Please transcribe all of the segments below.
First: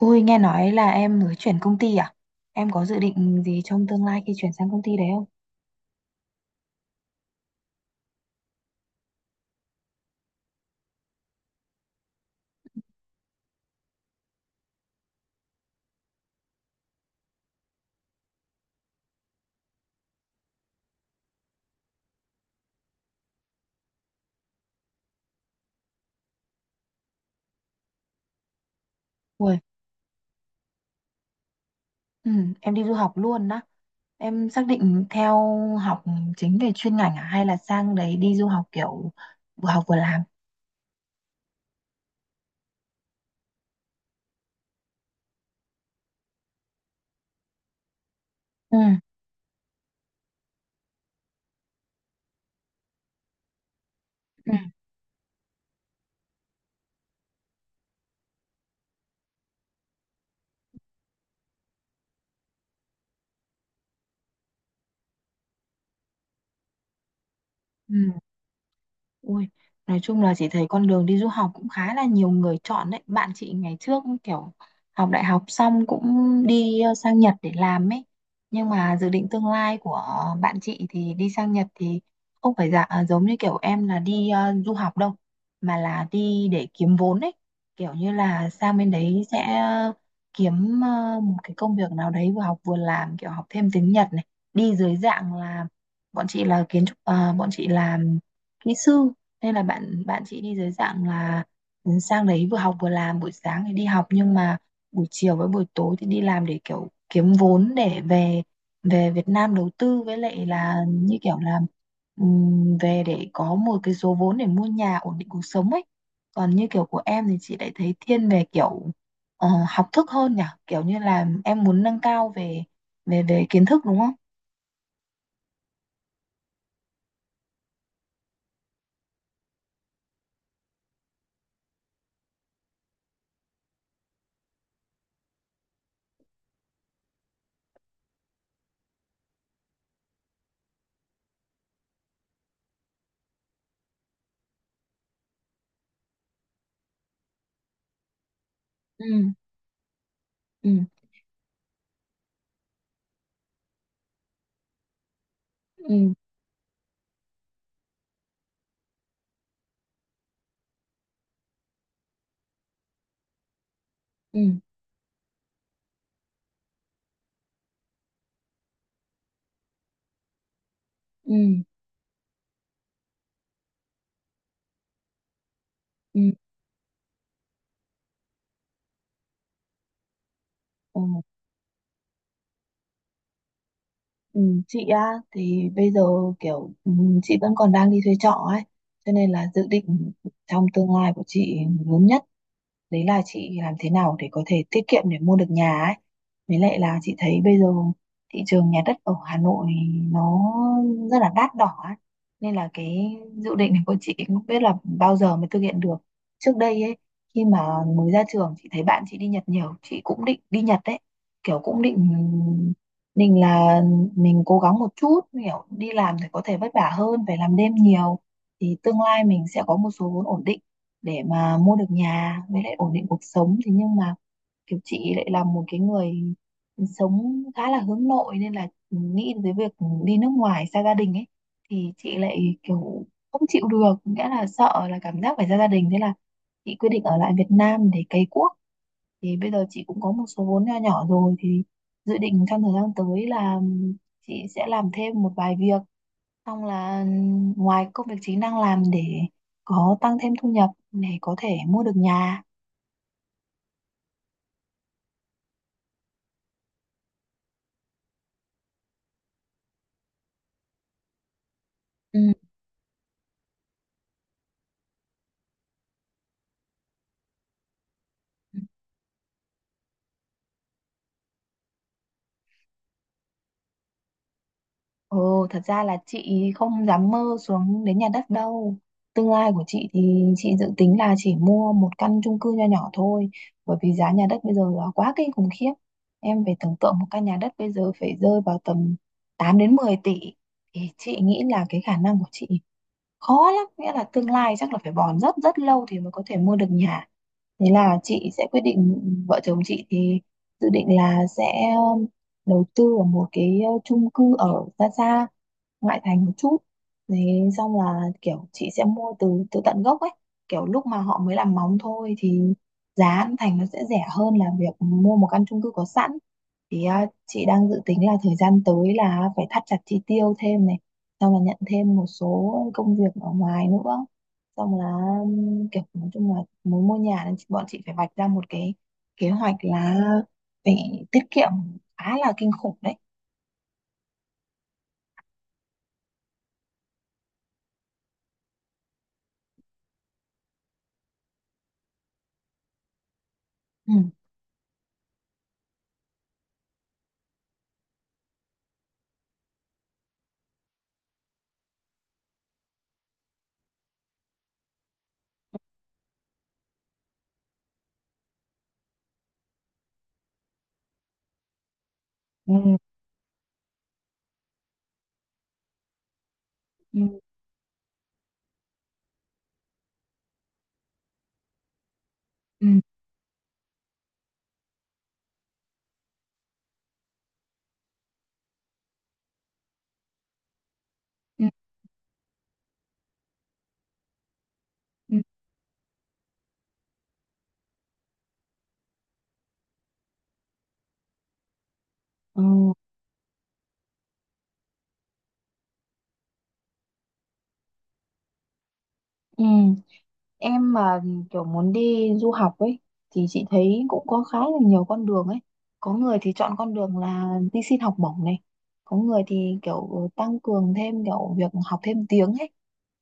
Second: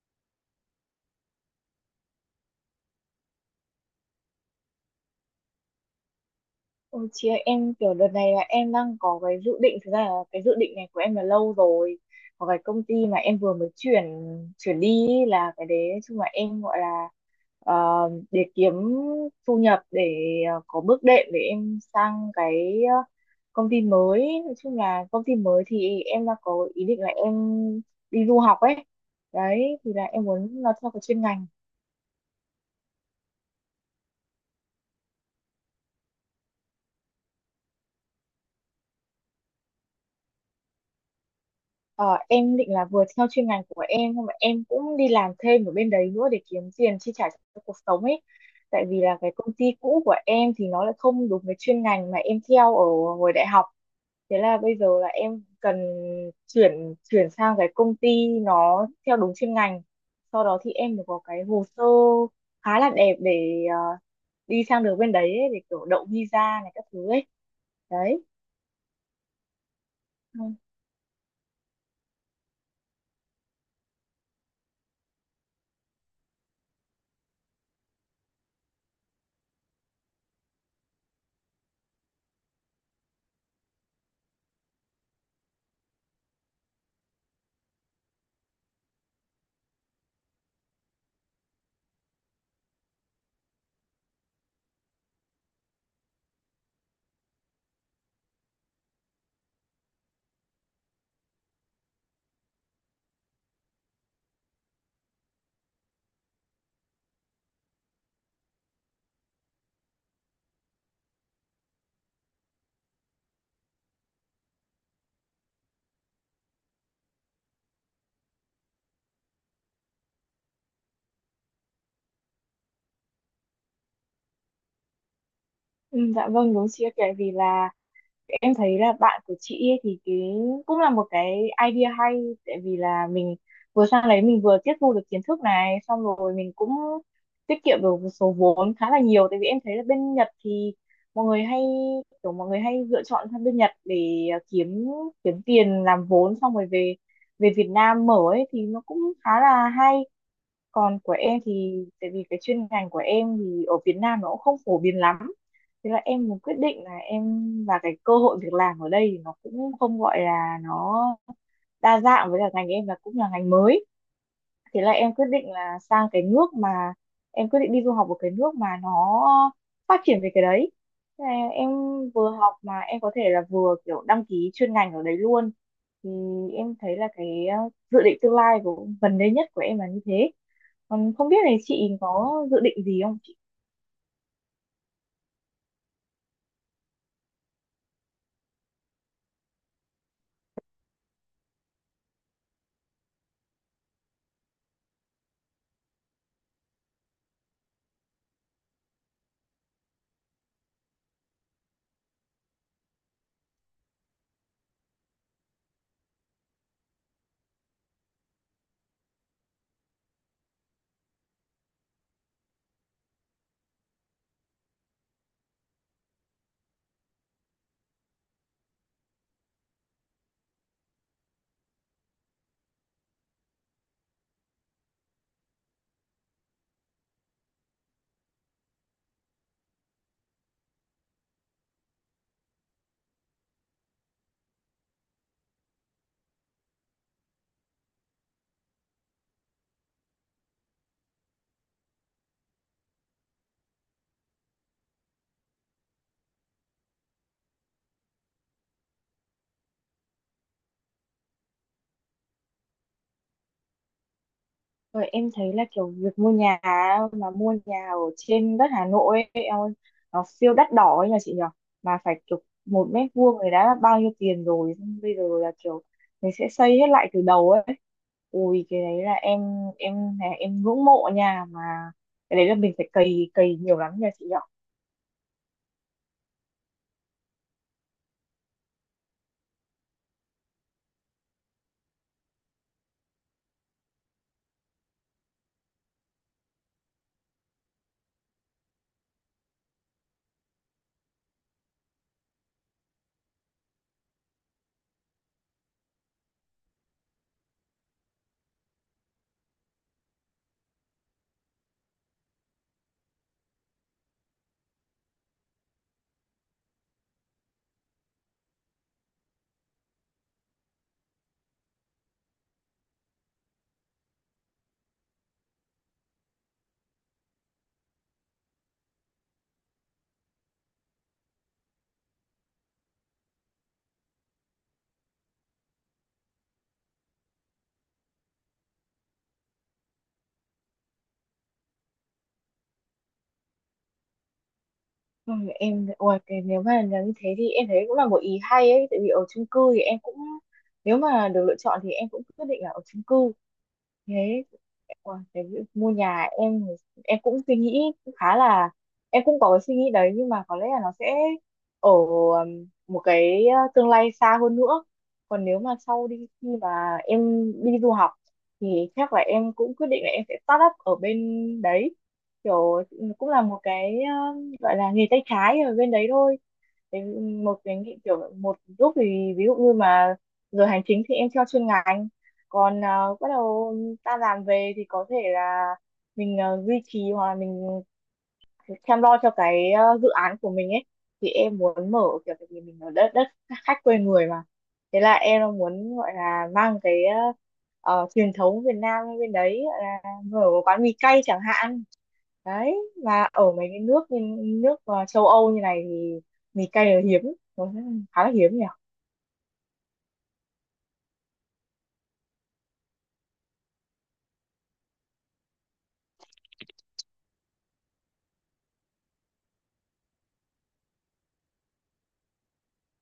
Ui, nghe nói là em mới chuyển công ty à? Em có dự định gì trong tương lai khi chuyển sang công ty đấy không? Ôi chị ơi, em kiểu đợt này là em đang có cái dự định, thực ra là cái dự định này của em là lâu rồi. Có cái công ty mà em vừa mới chuyển chuyển đi ý, là cái đấy nói chung là em gọi là ờ, để kiếm thu nhập để có bước đệm để em sang cái công ty mới. Nói chung là công ty mới thì em đang có ý định là em đi du học ấy. Ui, Đấy, thì là em muốn nó theo cái chuyên ngành. ừ, em đi du học luôn đó. Em xác định theo học chính về chuyên ngành à? Hay là sang đấy đi du học kiểu vừa học vừa làm? Ờ, em định là vừa theo chuyên ngành của em nhưng mà em cũng đi làm thêm ở bên đấy nữa để kiếm tiền chi trả cho cuộc sống ấy. Ừ, Tại vì là cái công ty cũ của em thì nó lại không đúng với chuyên ngành mà em theo ở hồi đại học. Thế ừ, là bây giờ là em cần chuyển chuyển sang cái công ty nó theo đúng chuyên ngành. Sau đó thì em mới có cái hồ sơ khá là đẹp để đi sang được bên đấy ấy, để kiểu đậu visa này các thứ ấy. ừ. Đấy. Ui, nói chung là Ừ. chị thấy con đường đi du học cũng khá là nhiều người chọn đấy. Bạn chị ngày trước kiểu học đại học xong cũng đi sang Nhật để làm ấy. Nhưng mà dự định tương lai của bạn chị thì đi sang Nhật thì không phải dạ à, giống như kiểu em là đi du học đâu, mà là đi để kiếm vốn ấy. Kiểu như là sang bên đấy sẽ kiếm một cái công việc nào đấy vừa học vừa làm, kiểu học thêm tiếng Nhật này. Đi dưới dạng là bọn chị là kiến trúc, bọn chị làm kỹ sư, nên là bạn bạn chị đi dưới dạng là sang đấy vừa học vừa làm, buổi sáng thì đi học nhưng mà buổi chiều với buổi tối thì đi làm để kiểu kiếm vốn để về về Việt Nam đầu tư, với lại là như kiểu là về để có một cái số vốn để mua nhà ổn định cuộc sống ấy. Còn như kiểu của em thì chị lại thấy thiên về kiểu học thức hơn nhỉ, kiểu như là em muốn nâng cao về về về kiến thức, đúng không? Ừ, dạ vâng đúng chị ạ, tại vì là em thấy là bạn của chị ấy thì cái cũng là một cái idea hay, tại vì là mình vừa sang đấy mình vừa tiếp thu được kiến thức này, xong rồi mình cũng tiết kiệm được một số vốn khá là nhiều. Tại vì em thấy là bên Nhật thì mọi người hay kiểu mọi người hay lựa chọn sang bên Nhật để kiếm kiếm tiền làm vốn xong rồi về về Việt Nam mở ấy, thì nó Ừ, cũng khá là hay. ừ, Còn của em thì tại vì cái chuyên ngành của em thì ở Việt Nam nó cũng không phổ biến lắm, thế là ừ, em muốn quyết định là em và cái cơ hội việc làm ở đây thì nó cũng không gọi là nó đa dạng, với cả ngành em là cũng là ngành mới. ừ, Thế là em quyết định là sang cái nước mà em quyết định đi du học ở cái nước mà nó phát triển về cái đấy. Thế là ừ, em vừa học mà em có thể là vừa kiểu đăng ký chuyên ngành ở đấy luôn, thì ừ, em thấy là cái dự định tương lai của gần đây nhất của em là như thế. ừ. Còn không biết là chị có dự định gì không chị? Ừ, chị á thì bây giờ kiểu chị vẫn còn đang đi thuê trọ ấy, cho nên là dự định trong tương lai của chị lớn nhất đấy là chị làm thế nào để có thể tiết kiệm để mua được nhà ấy. Với lại là chị thấy bây giờ thị trường nhà đất ở Hà Nội nó rất là đắt đỏ ấy. Nên là cái dự định này của chị cũng không biết là bao giờ mới thực hiện được. Trước đây ấy, khi mà mới ra trường, chị thấy bạn chị đi Nhật nhiều, chị cũng định đi Nhật đấy, kiểu cũng định định là mình cố gắng một chút, kiểu đi làm thì có thể vất vả hơn, phải làm đêm nhiều thì tương lai mình sẽ có một số vốn ổn định để mà mua được nhà với lại ổn định cuộc sống. Thế nhưng mà kiểu chị lại là một cái người sống khá là hướng nội, nên là nghĩ tới việc đi nước ngoài xa gia đình ấy thì chị lại kiểu không chịu được, nghĩa là sợ là cảm giác phải xa gia đình. Thế là chị quyết định ở lại Việt Nam để cày cuốc. Thì bây giờ chị cũng có một số vốn nho nhỏ rồi thì dự định trong thời gian tới là chị sẽ làm thêm một vài việc. Xong là ngoài công việc chính đang làm để có tăng thêm thu nhập để có thể mua được nhà. Rồi em thấy là kiểu việc mua nhà á, mà mua nhà ở trên đất Hà Nội ấy, em ơi, nó siêu đắt đỏ ấy nhờ chị nhở, mà phải Ừ. kiểu một mét vuông này đã bao nhiêu tiền rồi, xong bây giờ là kiểu mình sẽ xây hết lại từ đầu ấy. Ui cái đấy là em là em ngưỡng mộ nhà mà, cái đấy là mình phải cày cày nhiều lắm nhờ chị nhở. Ồ, thật ra là chị không dám mơ xuống đến nhà đất đâu. Tương lai của chị thì chị dự tính là chỉ mua một căn chung cư nho nhỏ thôi, bởi vì giá nhà đất bây giờ là quá kinh khủng khiếp. Em phải tưởng tượng một căn nhà đất bây giờ phải rơi vào tầm 8 đến 10 tỷ. Thì chị nghĩ là cái khả năng của chị khó lắm, nghĩa là tương lai chắc là phải bòn rất rất lâu thì mới có thể mua được nhà. Thế là chị sẽ quyết định, vợ chồng chị thì dự định là sẽ um, đầu tư ở một cái chung cư ở xa xa ngoại thành một chút đấy. Xong là kiểu chị sẽ mua từ từ tận gốc ấy, kiểu lúc mà họ mới làm móng thôi thì giá ăn thành nó sẽ rẻ hơn là việc mua một căn chung cư có sẵn. Thì chị đang dự tính là thời gian tới là phải thắt chặt chi tiêu thêm này, xong là nhận thêm một số công việc ở ngoài nữa, xong là kiểu nói chung là muốn mua nhà nên bọn chị phải vạch ra một cái kế hoạch là phải tiết kiệm khá là kinh khủng đấy. Ừ, em ôi cái nếu mà là như thế thì em thấy cũng là một ý hay ấy, tại vì ở chung cư thì em cũng nếu mà được lựa chọn thì em cũng quyết định là ở chung cư Ừ. thế. Ủa, cái việc mua nhà em cũng suy nghĩ cũng khá là em cũng có cái suy nghĩ đấy, nhưng mà có lẽ là nó sẽ ở một cái tương lai xa hơn nữa. Còn nếu mà sau đi khi mà em đi du học thì chắc là em cũng quyết định là em sẽ start up ở bên đấy, Ừ. kiểu cũng là một cái gọi là nghề tay trái ở bên đấy thôi. Ừ. Cái một cái nghị kiểu một lúc thì ví dụ như mà giờ hành chính thì em theo chuyên ngành, Ừ. còn bắt đầu ta làm về thì có thể là mình duy trì hoặc là mình chăm lo cho cái dự án của mình ấy, thì em muốn mở kiểu, tại vì mình ở đất đất khách quê người mà. Thế là Ừ. em muốn gọi là mang cái truyền thống Việt Nam bên đấy, gọi là mở một quán mì cay chẳng hạn. Ừ, Đấy mà ở mấy cái nước như, nước châu Âu như này thì mì cay là hiếm, nó khá là hiếm nhỉ. ừ. Em mà kiểu muốn đi du học ấy thì chị thấy cũng có khá là nhiều con đường ấy. Có người thì chọn con đường là đi xin học bổng này. Có người thì kiểu tăng cường thêm kiểu việc học thêm tiếng ấy,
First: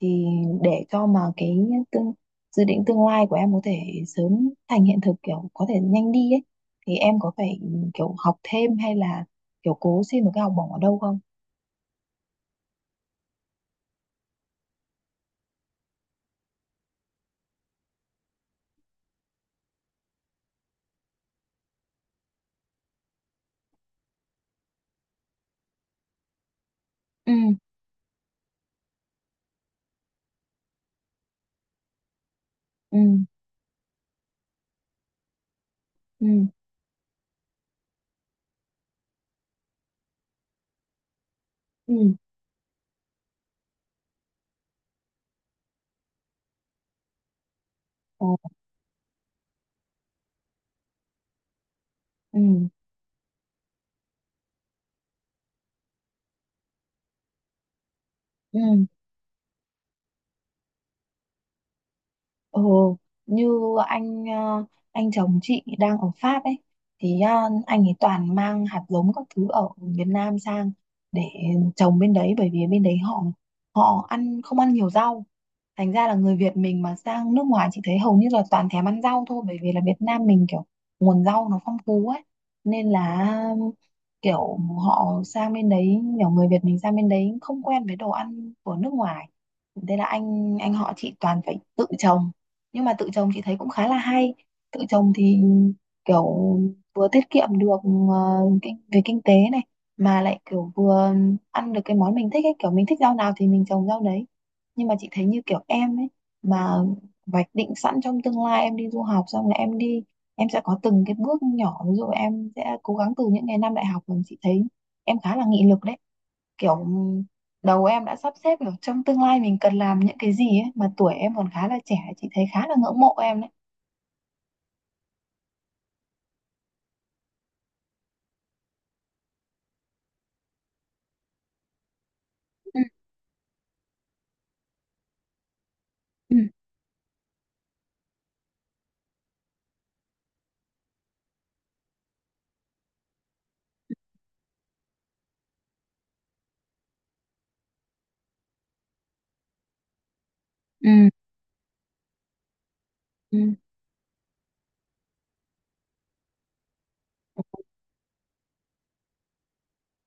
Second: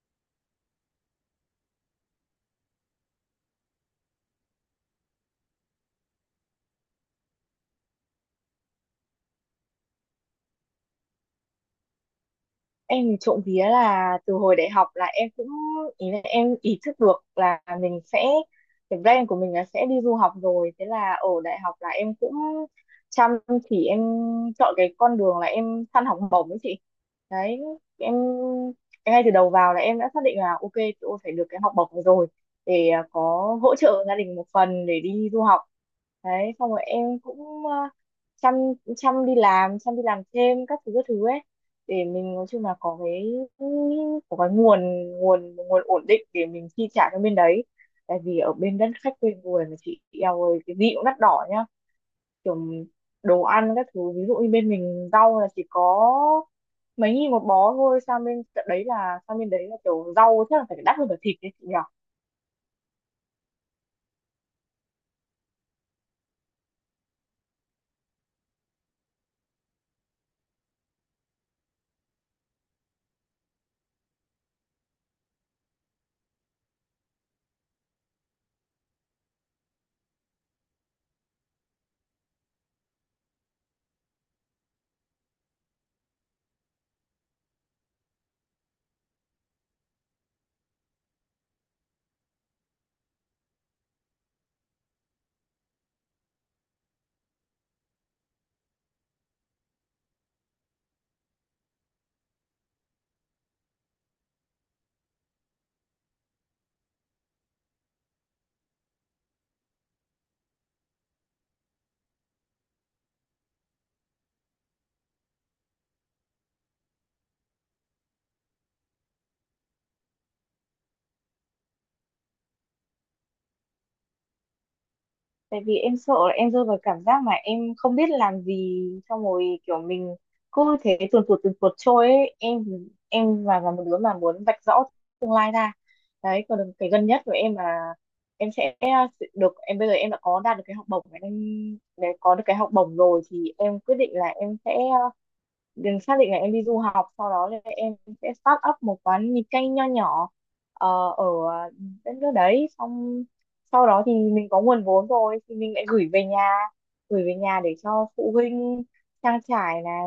thì để cho mà cái tương, dự định tương lai của em có thể sớm thành hiện thực, kiểu có thể nhanh đi ấy, thì em có phải kiểu học thêm hay là kiểu cố xin một cái học bổng ở đâu không? Em thì trộm vía là từ hồi đại học là em cũng ý là em ý thức được là mình sẽ cái plan của mình là sẽ đi du học rồi, thế là ở đại học là em cũng chăm chỉ em chọn cái con đường là em săn học bổng ấy chị. Ừ, Đấy em ngay từ đầu vào là em đã xác định là ok, tôi phải được cái học bổng này rồi để ừ, có hỗ trợ gia đình một phần để đi du học. ừ, Đấy xong rồi em cũng chăm chăm đi làm thêm các thứ ấy, để ừ, mình nói chung là có cái nguồn nguồn nguồn ổn định để mình chi trả cho bên đấy. Tại ồ, vì ở bên đất khách quê người mà chị, eo ơi cái gì cũng đắt đỏ nhá, ừ, kiểu đồ ăn các thứ. Ví dụ như bên mình rau là chỉ có mấy nghìn một bó thôi, sang bên ừ. tận đấy là sang bên đấy là kiểu rau chắc là phải đắt hơn cả thịt đấy chị nhỉ. Ồ, như anh ờ, anh chồng chị đang ở Pháp ấy, thì anh ấy toàn mang hạt giống các thứ ở Việt Nam sang để trồng bên đấy, bởi vì bên đấy họ họ ăn không ăn nhiều rau. Thành ra là người Việt mình mà sang nước ngoài, chị thấy hầu như là toàn thèm ăn rau thôi, bởi vì là Việt Nam mình kiểu nguồn rau nó phong phú ấy. Nên là kiểu họ sang bên đấy, kiểu người Việt mình sang bên đấy không quen với đồ ăn của nước ngoài. Thế là anh họ chị toàn phải tự trồng, nhưng mà tự trồng chị thấy cũng khá là hay. Tự trồng thì kiểu vừa tiết kiệm được ờ, về kinh tế này, mà lại kiểu vừa ăn được cái món mình thích ấy, kiểu mình thích rau nào thì mình trồng rau đấy. Nhưng mà chị thấy như kiểu em ấy, mà vạch định sẵn trong tương lai em đi du học, xong là em đi em sẽ có từng cái bước nhỏ, ví dụ em sẽ cố gắng từ những ngày năm đại học mình, chị thấy em khá là nghị lực đấy, kiểu đầu em đã sắp xếp kiểu trong tương lai mình cần làm những cái gì ấy, mà tuổi em còn khá là trẻ, chị thấy khá là ngưỡng mộ em đấy. Tại vì em sợ là em rơi vào cảm giác mà em không biết làm gì, xong rồi kiểu mình cứ thế tuần tuột trôi ấy em. Ừ, Em và là một đứa mà muốn vạch rõ tương lai ra. ừ, Đấy còn cái gần nhất của em là em sẽ được em bây giờ em đã có đạt được cái học bổng em, để có được cái học bổng rồi thì em quyết định là em sẽ đừng xác định là em đi du học, sau đó là em sẽ start up một quán mì canh nho nhỏ, ờ, ừ, ở đất nước đấy. Xong ừ. sau đó thì mình có nguồn vốn rồi thì mình lại gửi về nhà để cho phụ huynh trang trải này,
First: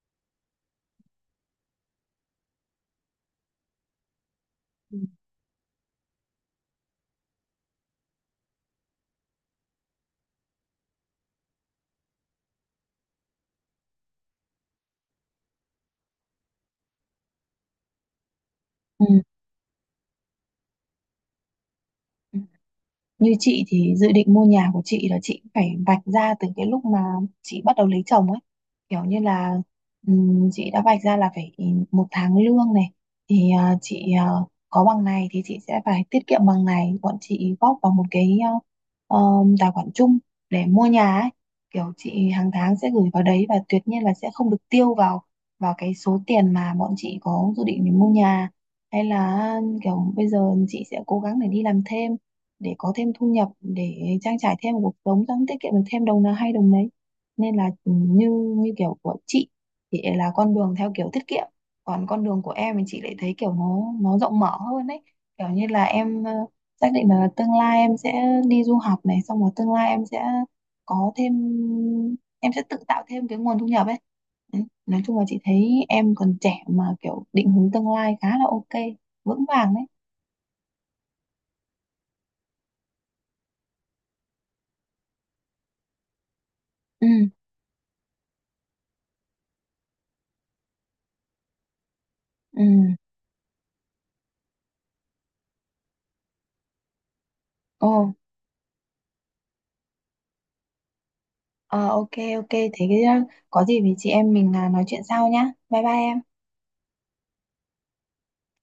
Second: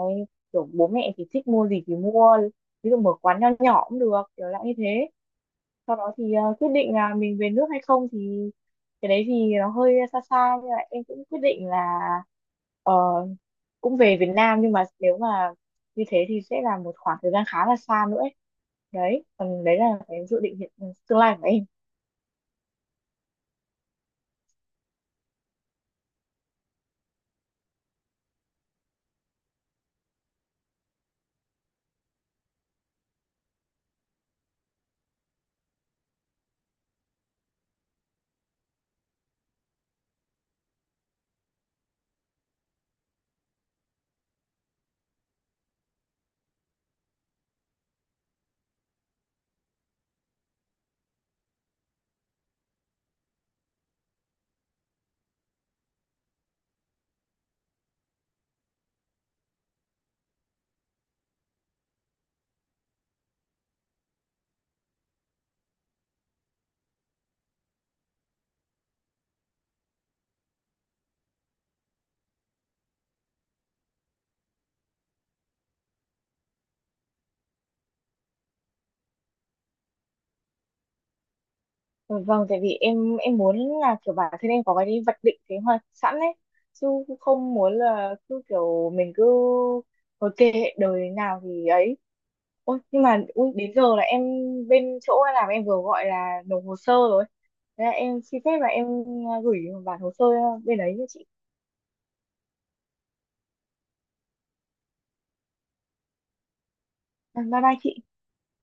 kiểu bố mẹ thì thích mua gì thì mua, ví dụ mở quán nho nhỏ cũng được kiểu dạng như Ừ. thế. Sau đó thì quyết định là mình về nước hay không thì cái đấy thì nó hơi xa xa, nhưng mà em cũng quyết định là ờ, cũng về Việt Nam, nhưng mà nếu mà như thế thì sẽ là một khoảng thời gian khá là xa nữa ấy. Đấy còn đấy là cái dự định hiện ừ, tương lai của em. Ừ. Như chị thì dự định mua nhà của chị là chị phải vạch ra từ cái lúc mà chị bắt đầu lấy chồng ấy. Kiểu như là chị đã vạch ra là phải một tháng lương này thì chị có bằng này thì chị sẽ phải tiết kiệm bằng này, bọn chị góp vào một cái tài khoản chung để mua nhà ấy. Kiểu chị hàng tháng sẽ gửi vào đấy và tuyệt nhiên là sẽ không được tiêu vào vào cái số tiền mà bọn chị có dự định để mua nhà, hay là kiểu bây giờ chị sẽ cố gắng để đi làm thêm để có thêm thu nhập để trang trải thêm cuộc sống, tăng tiết kiệm được thêm đồng nào hay đồng đấy. Nên là như như kiểu của chị thì là con đường theo kiểu tiết kiệm, còn con đường của em thì chị lại thấy kiểu nó rộng mở hơn đấy, kiểu như là em xác định là tương lai em sẽ đi du học này, xong rồi tương lai em sẽ có thêm em sẽ tự tạo thêm cái nguồn thu nhập ấy. Đấy, nói chung là chị thấy em còn trẻ mà kiểu định hướng tương lai khá là ok, vững vàng đấy. Ừ, vâng tại vì em muốn là kiểu bản thân em có cái đi vạch định kế hoạch sẵn ấy, chứ Ừ, cũng không muốn là cứ kiểu mình cứ thôi kệ đời nào thì ấy. Ôi, ừ. nhưng mà ui, đến giờ là em bên chỗ em làm em vừa gọi là nộp hồ sơ rồi. Thế là Ồ. em xin phép là em gửi bản hồ sơ bên đấy cho chị. Ờ, ok, ok, thế có gì thì chị em mình nói chuyện sau nhá. Bye bye em. À, bye bye chị.